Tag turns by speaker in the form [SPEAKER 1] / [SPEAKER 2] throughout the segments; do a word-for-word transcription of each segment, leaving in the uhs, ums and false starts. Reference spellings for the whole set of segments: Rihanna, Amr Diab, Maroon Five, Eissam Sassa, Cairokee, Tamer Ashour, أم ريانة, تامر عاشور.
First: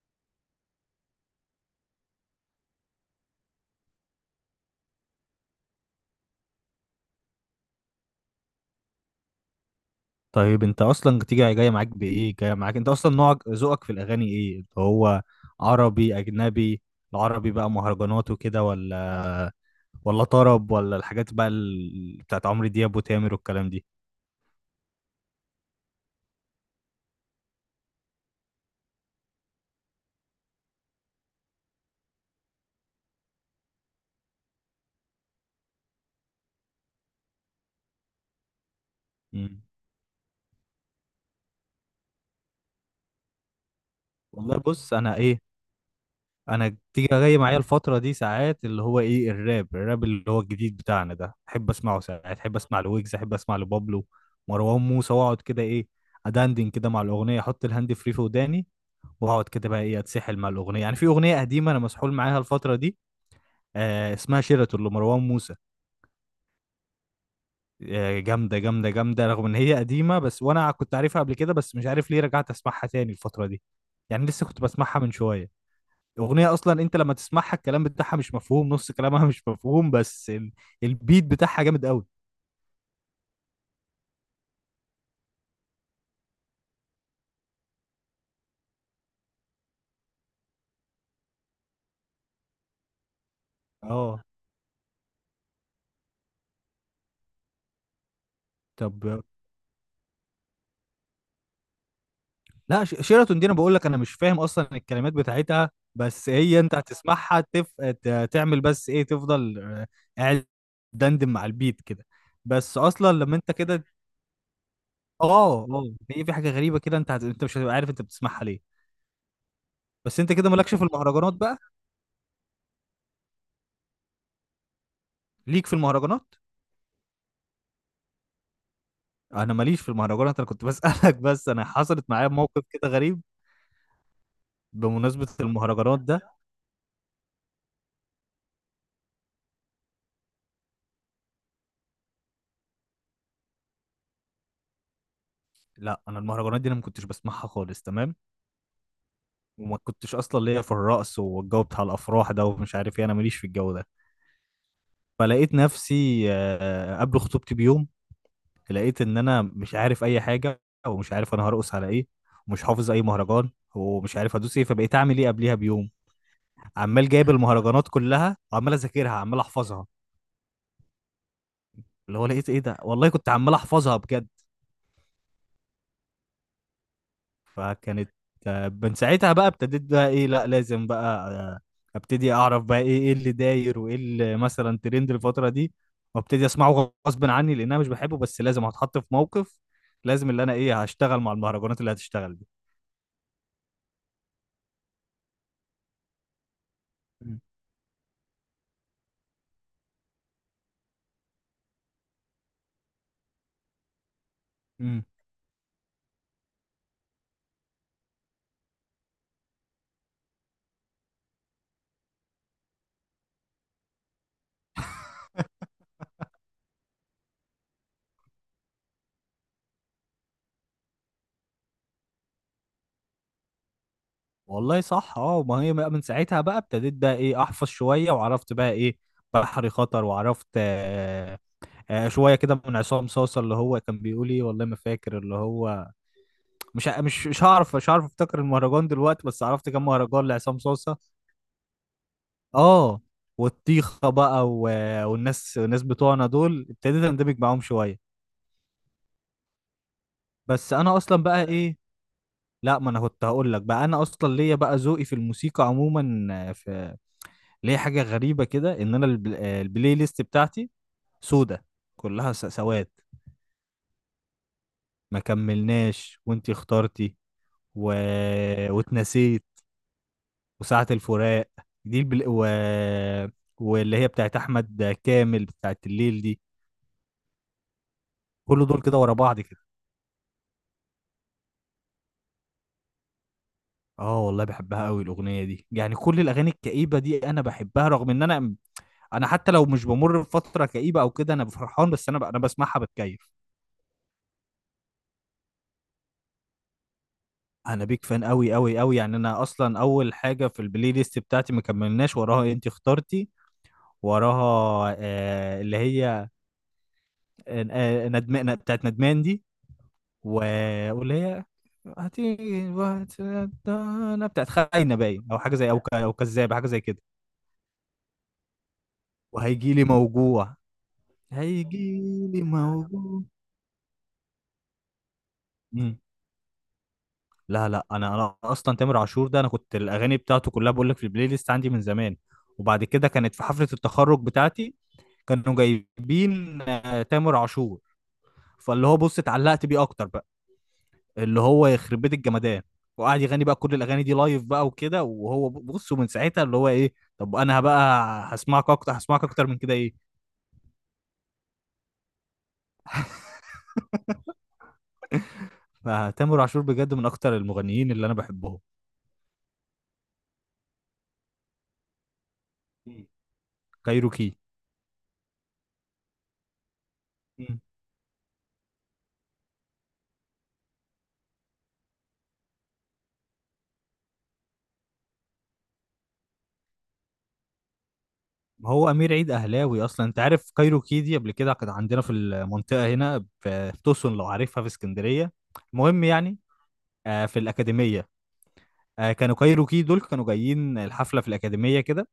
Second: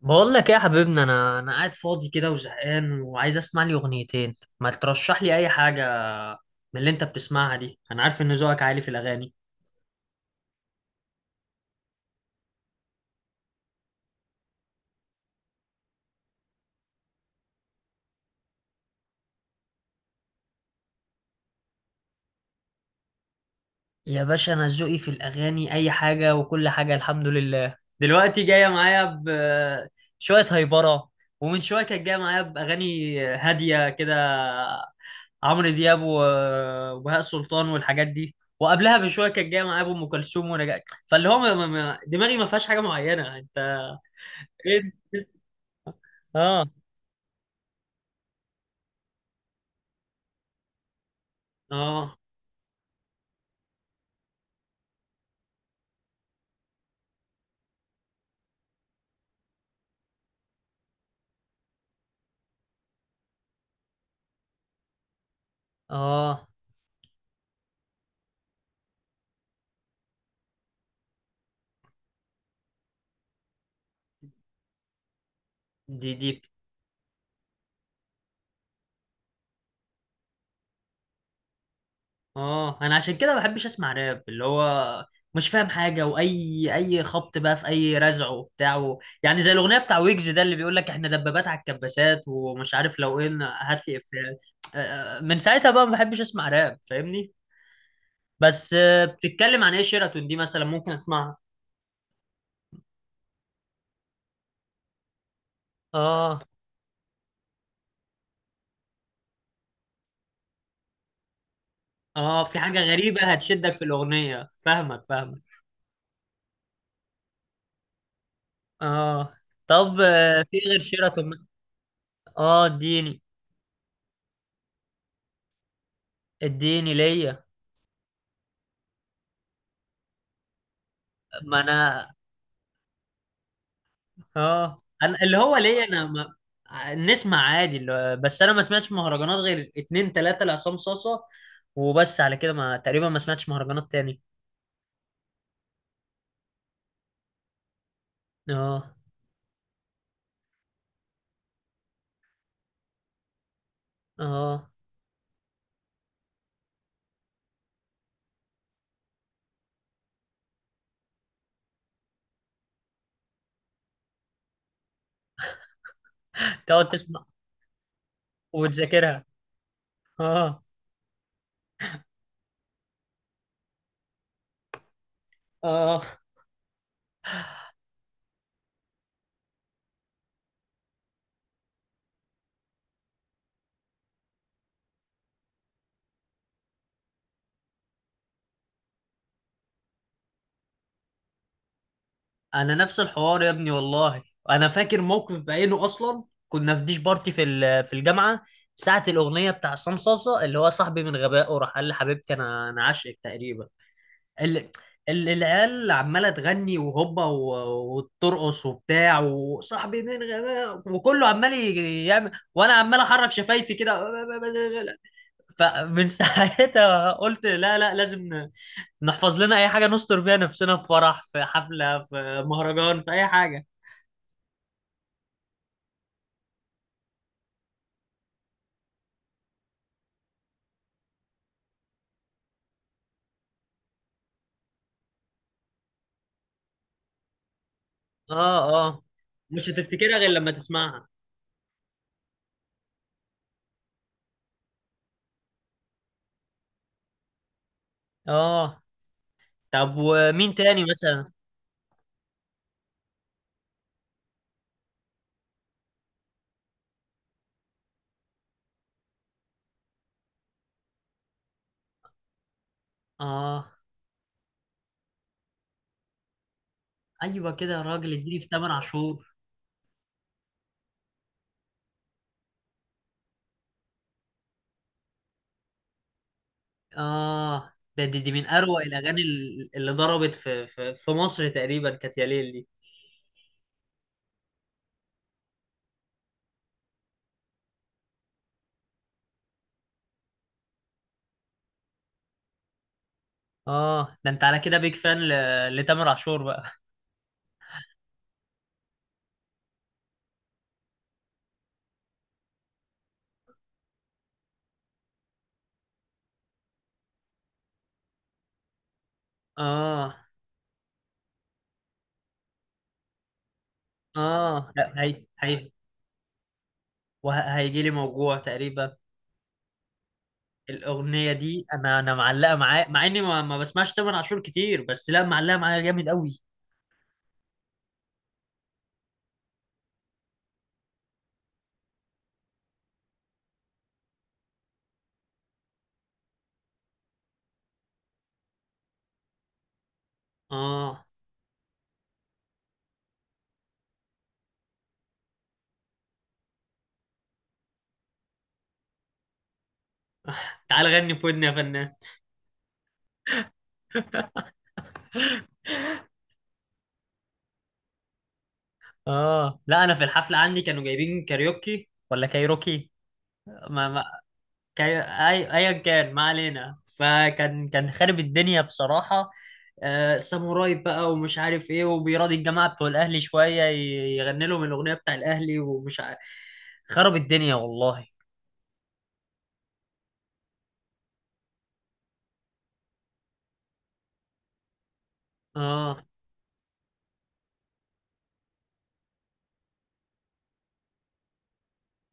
[SPEAKER 1] بقول لك ايه يا حبيبنا؟ انا انا قاعد فاضي كده وزهقان وعايز اسمع لي اغنيتين، ما ترشح لي اي حاجه من اللي انت بتسمعها دي. انا عارف ان ذوقك عالي في الاغاني.
[SPEAKER 2] طيب انت اصلا تيجي جاي معاك بايه، جاي معاك انت اصلا نوعك ذوقك في الاغاني ايه اللي هو، عربي اجنبي؟ العربي بقى مهرجانات وكده، ولا ولا طرب، ولا الحاجات بقى ال... بتاعت عمرو دياب وتامر والكلام دي؟
[SPEAKER 1] يا باشا، انا ذوقي في الاغاني اي حاجه وكل حاجه، الحمد لله. دلوقتي جايه معايا بشويه هايبره، ومن شويه كانت جايه معايا باغاني هاديه كده، عمرو دياب و- وبهاء سلطان والحاجات دي. وقبلها بشويه كانت جايه
[SPEAKER 2] مم.
[SPEAKER 1] معايا بام كلثوم ونجاة. فاللي هو ما- ما- ما- دماغي ما فيهاش حاجه معينه، انت.
[SPEAKER 2] والله
[SPEAKER 1] إيه؟
[SPEAKER 2] بص، انا ايه،
[SPEAKER 1] اه.
[SPEAKER 2] انا تيجي جاي معايا الفتره دي ساعات اللي هو ايه، الراب الراب اللي هو الجديد بتاعنا ده، احب اسمعه.
[SPEAKER 1] اه.
[SPEAKER 2] ساعات احب اسمع لويجز، احب اسمع لبابلو مروان موسى، واقعد كده ايه، ادندن كده مع الاغنيه، احط الهاند فري في وداني، واقعد كده بقى ايه، اتسحل مع الاغنيه. يعني في اغنيه قديمه انا مسحول معاها الفتره دي، آه اسمها شيراتون لمروان موسى.
[SPEAKER 1] اه.
[SPEAKER 2] آه جامده جامده جامده، رغم ان هي قديمه، بس وانا كنت عارفها قبل كده، بس مش عارف ليه رجعت اسمعها تاني الفتره دي، يعني لسه كنت بسمعها من شويه.
[SPEAKER 1] دي دي
[SPEAKER 2] اغنيه اصلا انت لما تسمعها الكلام بتاعها مش مفهوم، نص كلامها مش مفهوم، بس ال- البيت بتاعها جامد قوي.
[SPEAKER 1] اه، انا عشان كده ما بحبش اسمع راب، اللي هو مش فاهم حاجه، واي اي خبط بقى في اي رزع وبتاع و... يعني زي الاغنيه بتاع ويجز ده اللي بيقول لك احنا دبابات على الكباسات ومش عارف لو ايه. هات لي
[SPEAKER 2] اه
[SPEAKER 1] افيهات. آه، آه، من ساعتها بقى ما بحبش اسمع راب، فاهمني. بس، آه،
[SPEAKER 2] طب
[SPEAKER 1] بتتكلم عن ايه شيراتون دي؟ مثلا ممكن اسمعها.
[SPEAKER 2] لا، ش- شيراتون دي انا بقول لك، انا مش فاهم اصلا الكلمات بتاعتها، بس
[SPEAKER 1] اه.
[SPEAKER 2] هي انت هتسمعها تف... ت- تعمل بس ايه، تفضل آه، قاعد، دندن مع البيت كده،
[SPEAKER 1] اه، في
[SPEAKER 2] بس
[SPEAKER 1] حاجه
[SPEAKER 2] اصلا
[SPEAKER 1] غريبه
[SPEAKER 2] لما انت
[SPEAKER 1] هتشدك في
[SPEAKER 2] كده.
[SPEAKER 1] الاغنيه، فاهمك
[SPEAKER 2] اه
[SPEAKER 1] فاهمك.
[SPEAKER 2] اه، هي في حاجه غريبه كده، انت هت... انت مش هتبقى عارف انت بتسمعها ليه.
[SPEAKER 1] اه. طب،
[SPEAKER 2] بس انت
[SPEAKER 1] آه،
[SPEAKER 2] كده
[SPEAKER 1] في
[SPEAKER 2] مالكش
[SPEAKER 1] غير
[SPEAKER 2] في المهرجانات
[SPEAKER 1] شيراتون؟
[SPEAKER 2] بقى.
[SPEAKER 1] اه، اديني.
[SPEAKER 2] ليك في المهرجانات؟
[SPEAKER 1] اديني ليا.
[SPEAKER 2] انا ماليش في المهرجانات، انا كنت بسالك بس،
[SPEAKER 1] ما
[SPEAKER 2] انا حصلت
[SPEAKER 1] انا.
[SPEAKER 2] معايا موقف كده غريب
[SPEAKER 1] اه، انا
[SPEAKER 2] بمناسبه
[SPEAKER 1] اللي هو ليا،
[SPEAKER 2] المهرجانات
[SPEAKER 1] انا
[SPEAKER 2] ده.
[SPEAKER 1] ما... نسمع عادي اللي... بس انا ما سمعتش مهرجانات غير اتنين تلاتة لعصام صاصة. وبس على كده، ما تقريبا ما سمعتش مهرجانات تاني.
[SPEAKER 2] لا، انا المهرجانات دي انا ما كنتش بسمعها خالص، تمام؟
[SPEAKER 1] اه.
[SPEAKER 2] وما كنتش اصلا ليا في الرقص والجو بتاع الافراح ده ومش عارف ايه، انا ماليش في الجو ده.
[SPEAKER 1] اه.
[SPEAKER 2] فلقيت نفسي آه، قبل خطوبتي بيوم، لقيت ان انا مش عارف اي حاجه، ومش عارف انا هرقص على ايه، ومش حافظ اي مهرجان، ومش عارف ادوس ايه، فبقيت اعمل ايه قبليها بيوم،
[SPEAKER 1] تقعد
[SPEAKER 2] عمال
[SPEAKER 1] تسمع
[SPEAKER 2] جايب المهرجانات كلها، وعمال اذاكرها،
[SPEAKER 1] وتذاكرها.
[SPEAKER 2] عمال احفظها.
[SPEAKER 1] اه.
[SPEAKER 2] اللي هو لقيت ايه ده، والله كنت عمال احفظها بجد،
[SPEAKER 1] اه،
[SPEAKER 2] فكانت آه، من ساعتها بقى ابتديت بقى ايه، لا لازم بقى آه، ابتدي اعرف بقى ايه، ايه اللي داير، وايه اللي مثلا ترند الفترة دي، وابتدي اسمعه غصب عني لان انا مش بحبه، بس لازم، هتحط في موقف، لازم اللي انا ايه هشتغل مع المهرجانات اللي هتشتغل دي.
[SPEAKER 1] انا نفس الحوار يا ابني والله. انا فاكر موقف بعينه اصلا، كنا في ديش بارتي
[SPEAKER 2] مم.
[SPEAKER 1] في ال- في الجامعه. ساعه الاغنيه بتاع عصام صاصه، اللي هو صاحبي من غبائه راح قال لحبيبتي انا انا عاشقك تقريبا. ال...
[SPEAKER 2] مم.
[SPEAKER 1] ال- العيال عماله تغني وهوبا و- وترقص وبتاع، وصاحبي من غباء وكله عمال ي- يعمل، وانا عمال احرك شفايفي كده. فمن ساعتها قلت لا لا، لازم ن- نحفظ لنا اي حاجه نستر بيها نفسنا في فرح، في حفله، في مهرجان، في اي حاجه.
[SPEAKER 2] والله صح، اه، ما هي بقى من ساعتها بقى ابتديت بقى ايه احفظ شوية، وعرفت بقى ايه، بحري خطر، وعرفت آه، آه شوية كده من عصام صاصة اللي هو كان بيقول ايه، والله ما فاكر اللي هو، مش ه- مش مش هعرف مش هعرف افتكر
[SPEAKER 1] اه.
[SPEAKER 2] المهرجان
[SPEAKER 1] اه،
[SPEAKER 2] دلوقتي، بس
[SPEAKER 1] مش
[SPEAKER 2] عرفت كم
[SPEAKER 1] هتفتكرها
[SPEAKER 2] مهرجان
[SPEAKER 1] غير لما
[SPEAKER 2] لعصام صوصه.
[SPEAKER 1] تسمعها.
[SPEAKER 2] اه، والطيخه بقى و... والناس، الناس بتوعنا دول ابتديت اندمج معاهم شويه.
[SPEAKER 1] اه. طب، ومين
[SPEAKER 2] بس
[SPEAKER 1] تاني
[SPEAKER 2] انا اصلا
[SPEAKER 1] مثلا؟
[SPEAKER 2] بقى ايه، لا، ما انا كنت هقول لك بقى، انا اصلا ليا بقى ذوقي في الموسيقى عموما آه، في ليا حاجه غريبه كده، ان انا البل... آه، البلاي ليست بتاعتي سودة، كلها س- سواد.
[SPEAKER 1] اه.
[SPEAKER 2] ما كملناش وانتي اخترتي،
[SPEAKER 1] ايوه كده يا
[SPEAKER 2] و...
[SPEAKER 1] راجل، اديني في تمانية عاشور.
[SPEAKER 2] واتنسيت، وساعة الفراق دي، البل... و... واللي هي بتاعت احمد كامل بتاعت الليل دي،
[SPEAKER 1] اه. ده دي, دي من
[SPEAKER 2] كل
[SPEAKER 1] اروع
[SPEAKER 2] دول كده ورا
[SPEAKER 1] الاغاني
[SPEAKER 2] بعض كده.
[SPEAKER 1] ال- اللي ضربت في في, في مصر تقريبا، كانت يا ليل دي.
[SPEAKER 2] اه والله بحبها قوي الاغنيه دي، يعني كل الاغاني الكئيبه دي انا بحبها، رغم ان انا انا حتى لو مش بمر بفتره كئيبه او كده، انا فرحان، بس انا ب... انا بسمعها بتكيف.
[SPEAKER 1] اه، ده انت على كده بيج فان ل- لتامر عاشور بقى.
[SPEAKER 2] انا بيك فان قوي قوي قوي، يعني انا اصلا اول حاجه في البلاي ليست بتاعتي ما كملناش وراها انت اخترتي، وراها آه اللي هي، آه ندمان، بتاعت ندمان دي،
[SPEAKER 1] اه.
[SPEAKER 2] و... واللي هي هتيجي وقت، انا بتاعت
[SPEAKER 1] اه. لا،
[SPEAKER 2] خاينه
[SPEAKER 1] هي
[SPEAKER 2] باين، او حاجه زي،
[SPEAKER 1] هي
[SPEAKER 2] او ك... او كذابه، حاجه زي كده.
[SPEAKER 1] وهيجي لي موجوع تقريبا.
[SPEAKER 2] وهيجي لي موجوع،
[SPEAKER 1] الاغنيه دي
[SPEAKER 2] هيجي
[SPEAKER 1] انا انا
[SPEAKER 2] لي
[SPEAKER 1] معلقه معايا، مع اني
[SPEAKER 2] موجوع.
[SPEAKER 1] ما, ما بسمعش تامر عاشور كتير، بس لا، معلقه معايا
[SPEAKER 2] مم.
[SPEAKER 1] جامد قوي.
[SPEAKER 2] لا لا، انا انا اصلا تامر عاشور ده انا كنت الاغاني بتاعته كلها بقول لك في البلاي ليست عندي من زمان. وبعد كده كانت في حفله التخرج بتاعتي، كانوا جايبين آه، تامر عاشور، فاللي هو بص، اتعلقت بيه اكتر بقى.
[SPEAKER 1] اه،
[SPEAKER 2] اللي هو يخرب بيت الجمدان، وقعد يغني بقى كل الاغاني دي لايف بقى وكده، وهو ب- بص، ومن ساعتها اللي هو ايه، طب انا بقى هسمعك اكتر، هسمعك اكتر من كده ايه.
[SPEAKER 1] تعال غني في ودني يا فنان.
[SPEAKER 2] فتامر عاشور بجد من اكتر المغنيين اللي انا بحبهم.
[SPEAKER 1] اه، لا، انا في الحفله عندي كانوا جايبين كاريوكي ولا كايروكي.
[SPEAKER 2] مم.
[SPEAKER 1] ما, ما
[SPEAKER 2] كايروكي.
[SPEAKER 1] كان أي- ايا كان، ما علينا،
[SPEAKER 2] مم.
[SPEAKER 1] فكان كان خارب الدنيا بصراحة. آه، ساموراي بقى ومش عارف ايه، وبيراضي الجماعة بتوع الاهلي شوية، ي- يغني لهم الاغنية بتاع الاهلي ومش عارف. خرب الدنيا والله.
[SPEAKER 2] هو امير عيد اهلاوي اصلا، انت عارف كايروكي دي قبل كده كانت عندنا في المنطقه هنا في في توسون، لو عارفها في اسكندريه.
[SPEAKER 1] اه،
[SPEAKER 2] المهم يعني، آه، في الاكاديميه، آه، كانوا كايروكي دول كانوا جايين الحفله في الاكاديميه كده،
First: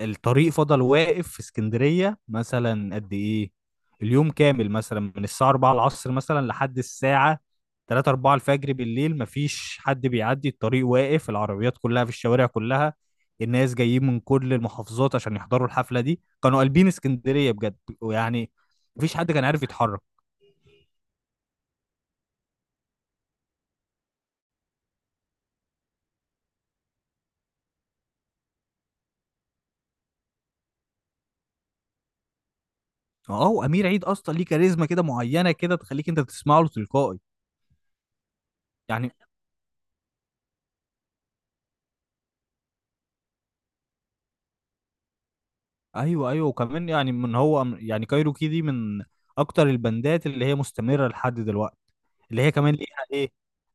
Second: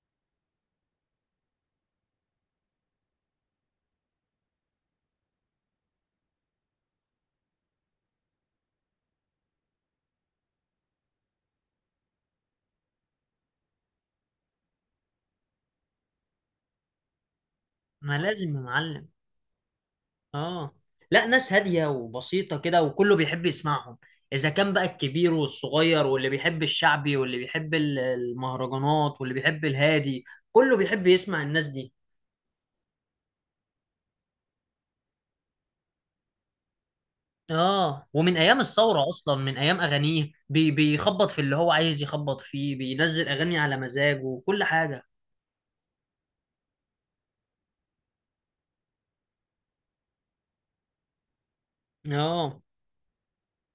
[SPEAKER 2] الطريق فضل واقف في اسكندرية مثلا قد ايه، اليوم كامل مثلا من الساعة أربعة العصر مثلا لحد الساعة تلاتة أربعة الفجر بالليل، مفيش حد بيعدي، الطريق واقف، العربيات كلها في الشوارع كلها. الناس جايين من كل المحافظات عشان يحضروا الحفلة دي، كانوا قلبين اسكندرية بجد،
[SPEAKER 1] ما
[SPEAKER 2] ويعني
[SPEAKER 1] لازم يا معلم.
[SPEAKER 2] مفيش حد كان عارف يتحرك.
[SPEAKER 1] اه، لا، ناس هادية وبسيطة كده، وكله بيحب يسمعهم. اذا كان بقى الكبير والصغير، واللي بيحب الشعبي، واللي بيحب ال- المهرجانات، واللي بيحب الهادي، كله بيحب يسمع الناس دي.
[SPEAKER 2] اه، وامير عيد اصلا ليه كاريزما كده معينة، كده تخليك انت تسمع له تلقائي
[SPEAKER 1] اه، ومن ايام الثوره
[SPEAKER 2] يعني.
[SPEAKER 1] اصلا، من ايام اغانيه بي بيخبط في اللي هو عايز يخبط فيه، بينزل اغاني على مزاجه وكل حاجه.
[SPEAKER 2] ايوه ايوه، وكمان يعني من هو، يعني كايروكي دي من اكتر البندات اللي هي مستمره لحد دلوقتي، اللي هي
[SPEAKER 1] اه.
[SPEAKER 2] كمان ليها ايه،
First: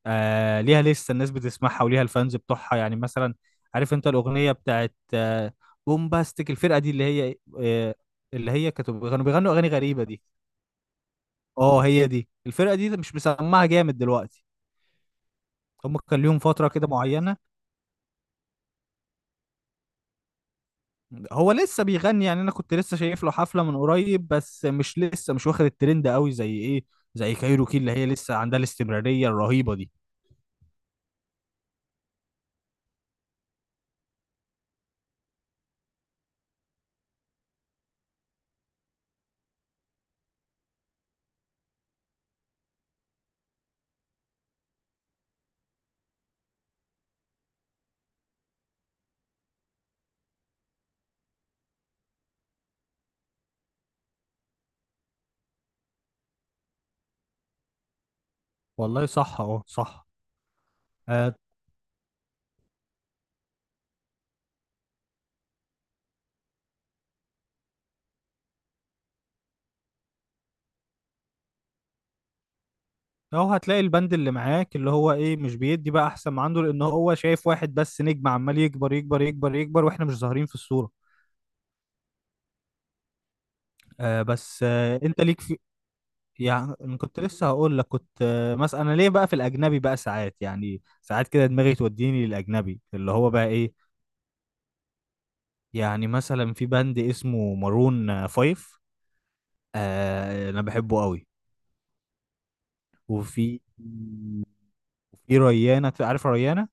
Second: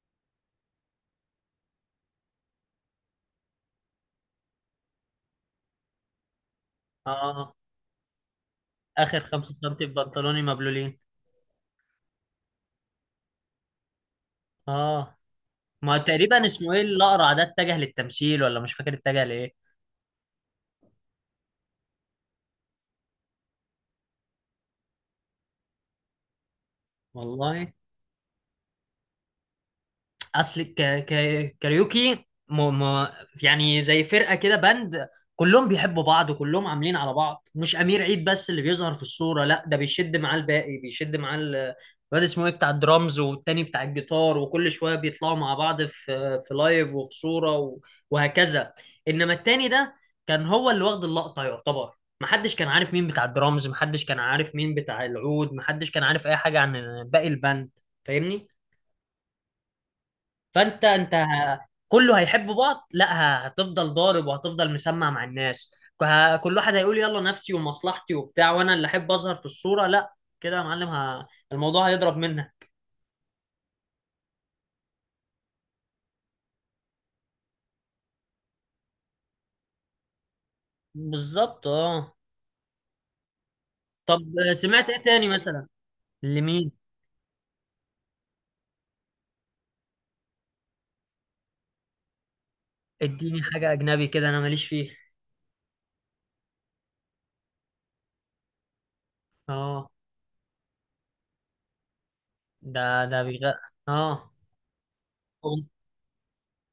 [SPEAKER 2] آه ليها لسه الناس بتسمعها، وليها الفانز بتوعها، يعني مثلا عارف انت الاغنيه بتاعت آه بومباستيك، الفرقه دي اللي هي
[SPEAKER 1] اه،
[SPEAKER 2] آه اللي هي كانت
[SPEAKER 1] اخر
[SPEAKER 2] كانوا
[SPEAKER 1] خمسة
[SPEAKER 2] بيغنوا اغاني
[SPEAKER 1] سم في
[SPEAKER 2] غريبه دي.
[SPEAKER 1] بنطلوني مبلولين.
[SPEAKER 2] اه هي دي الفرقه دي، مش مسمعها جامد دلوقتي،
[SPEAKER 1] اه.
[SPEAKER 2] هم
[SPEAKER 1] ما
[SPEAKER 2] كان ليهم
[SPEAKER 1] تقريبا
[SPEAKER 2] فتره
[SPEAKER 1] اسمه ايه
[SPEAKER 2] كده
[SPEAKER 1] الاقرع
[SPEAKER 2] معينه،
[SPEAKER 1] ده؟ اتجه للتمثيل ولا مش فاكر اتجه لايه.
[SPEAKER 2] هو لسه بيغني يعني، انا كنت لسه شايف له حفله من قريب، بس مش لسه، مش واخد الترند قوي زي ايه، زي
[SPEAKER 1] والله،
[SPEAKER 2] كايروكي، اللي هي لسه عندها الاستمراريه الرهيبه دي.
[SPEAKER 1] اصل ك... ك... كاريوكي م... م... يعني زي فرقه كده، باند، كلهم بيحبوا بعض وكلهم عاملين على بعض، مش امير عيد بس اللي بيظهر في الصوره. لا، ده بيشد معاه الباقي، بيشد معاه ال- الواد اسمه ايه بتاع الدرامز، والتاني بتاع الجيتار، وكل شويه بيطلعوا مع بعض في في لايف وفي صوره و... وهكذا. انما التاني ده كان هو اللي واخد اللقطه يعتبر، محدش كان عارف مين بتاع الدرامز، محدش كان عارف مين بتاع العود، محدش كان عارف اي حاجه عن باقي الباند. فاهمني.
[SPEAKER 2] والله صح اه صح.
[SPEAKER 1] فانت انت
[SPEAKER 2] اه
[SPEAKER 1] كله هيحب بعض؟ لا، ه- هتفضل ضارب وهتفضل مسمع مع الناس. ه- كل واحد هيقول يلا نفسي ومصلحتي وبتاع، وانا اللي احب اظهر في الصورة. لا، كده يا معلم ه... الموضوع هيضرب منك.
[SPEAKER 2] أهو هتلاقي البند اللي معاك اللي هو ايه مش بيدي بقى احسن ما عنده، لان هو شايف واحد بس نجم عمال يكبر يكبر يكبر يكبر، واحنا مش ظاهرين في الصوره.
[SPEAKER 1] بالظبط، اه. طب،
[SPEAKER 2] آه بس
[SPEAKER 1] سمعت
[SPEAKER 2] آه
[SPEAKER 1] ايه
[SPEAKER 2] انت
[SPEAKER 1] تاني
[SPEAKER 2] ليك في،
[SPEAKER 1] مثلا؟ لمين؟
[SPEAKER 2] يعني أنا كنت لسه هقول لك كنت آه مثلا، انا ليه بقى في الاجنبي بقى ساعات، يعني ساعات كده دماغي توديني للاجنبي اللي هو
[SPEAKER 1] اديني
[SPEAKER 2] بقى
[SPEAKER 1] حاجة
[SPEAKER 2] ايه،
[SPEAKER 1] اجنبي كده، انا ماليش فيه.
[SPEAKER 2] يعني مثلا في باند اسمه مارون فايف.
[SPEAKER 1] اه.
[SPEAKER 2] آه انا بحبه قوي.
[SPEAKER 1] ده ده بيغ.
[SPEAKER 2] وفي
[SPEAKER 1] اه.
[SPEAKER 2] في ريانة، عارف ريانة؟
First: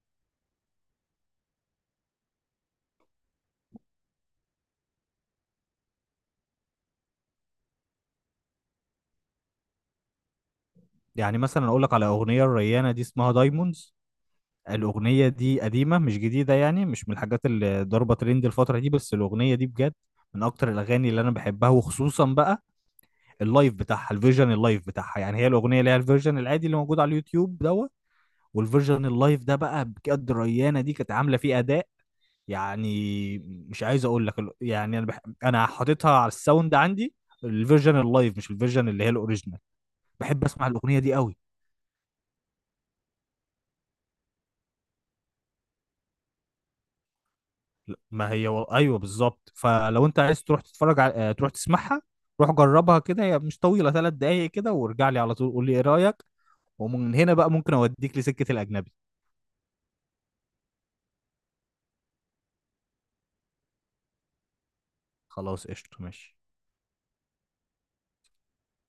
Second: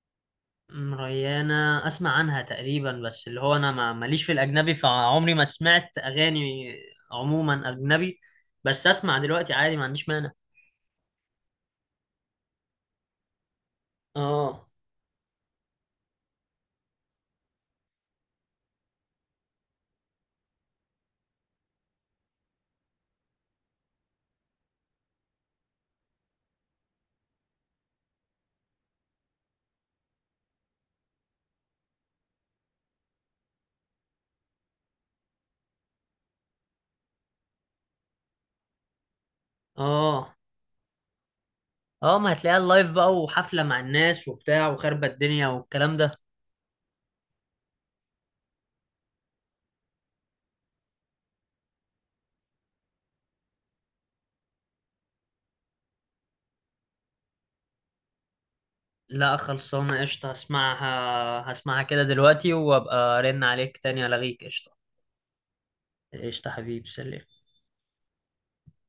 [SPEAKER 1] أم، ريانة أسمع عنها تقريبا، بس اللي هو أنا ما ماليش في الأجنبي، فعمري ما سمعت أغاني عموما أجنبي، بس أسمع دلوقتي عادي، ما عنديش مانع.
[SPEAKER 2] يعني مثلا اقول لك على اغنية الريانة دي، اسمها دايموندز،
[SPEAKER 1] آه
[SPEAKER 2] الاغنية دي قديمة مش جديدة، يعني مش من الحاجات اللي ضربة ترند الفترة دي، بس الاغنية دي بجد من اكتر الاغاني اللي انا بحبها، وخصوصا بقى اللايف بتاعها، الفيرجن اللايف بتاعها، يعني هي الاغنية اللي هي الفيرجن العادي اللي موجود على اليوتيوب دوت، والفيرجن اللايف ده بقى بجد، ريانة دي كانت عاملة فيه اداء، يعني مش عايز اقول لك ال- يعني انا بح... انا حاططها على الساوند عندي، الفيرجن اللايف مش الفيرجن اللي هي الاوريجينال،
[SPEAKER 1] آه
[SPEAKER 2] بحب اسمع الاغنيه دي قوي.
[SPEAKER 1] آه ما هتلاقيها اللايف بقى، وحفلة مع الناس وبتاع وخربة الدنيا والكلام ده.
[SPEAKER 2] ما هي و... ايوه بالظبط، فلو انت عايز تروح تتفرج على... آه، تروح تسمعها، روح جربها كده، هي مش طويله، ثلاث دقايق كده، وارجع لي على طول قول لي ايه رايك، ومن هنا بقى ممكن اوديك لسكه الاجنبي.
[SPEAKER 1] لا، خلصانة قشطة، هسمعها هسمعها كده دلوقتي، وأبقى أرن عليك تاني ألغيك. قشطة.
[SPEAKER 2] خلاص قشطه ماشي.
[SPEAKER 1] قشطة حبيبي، سلام.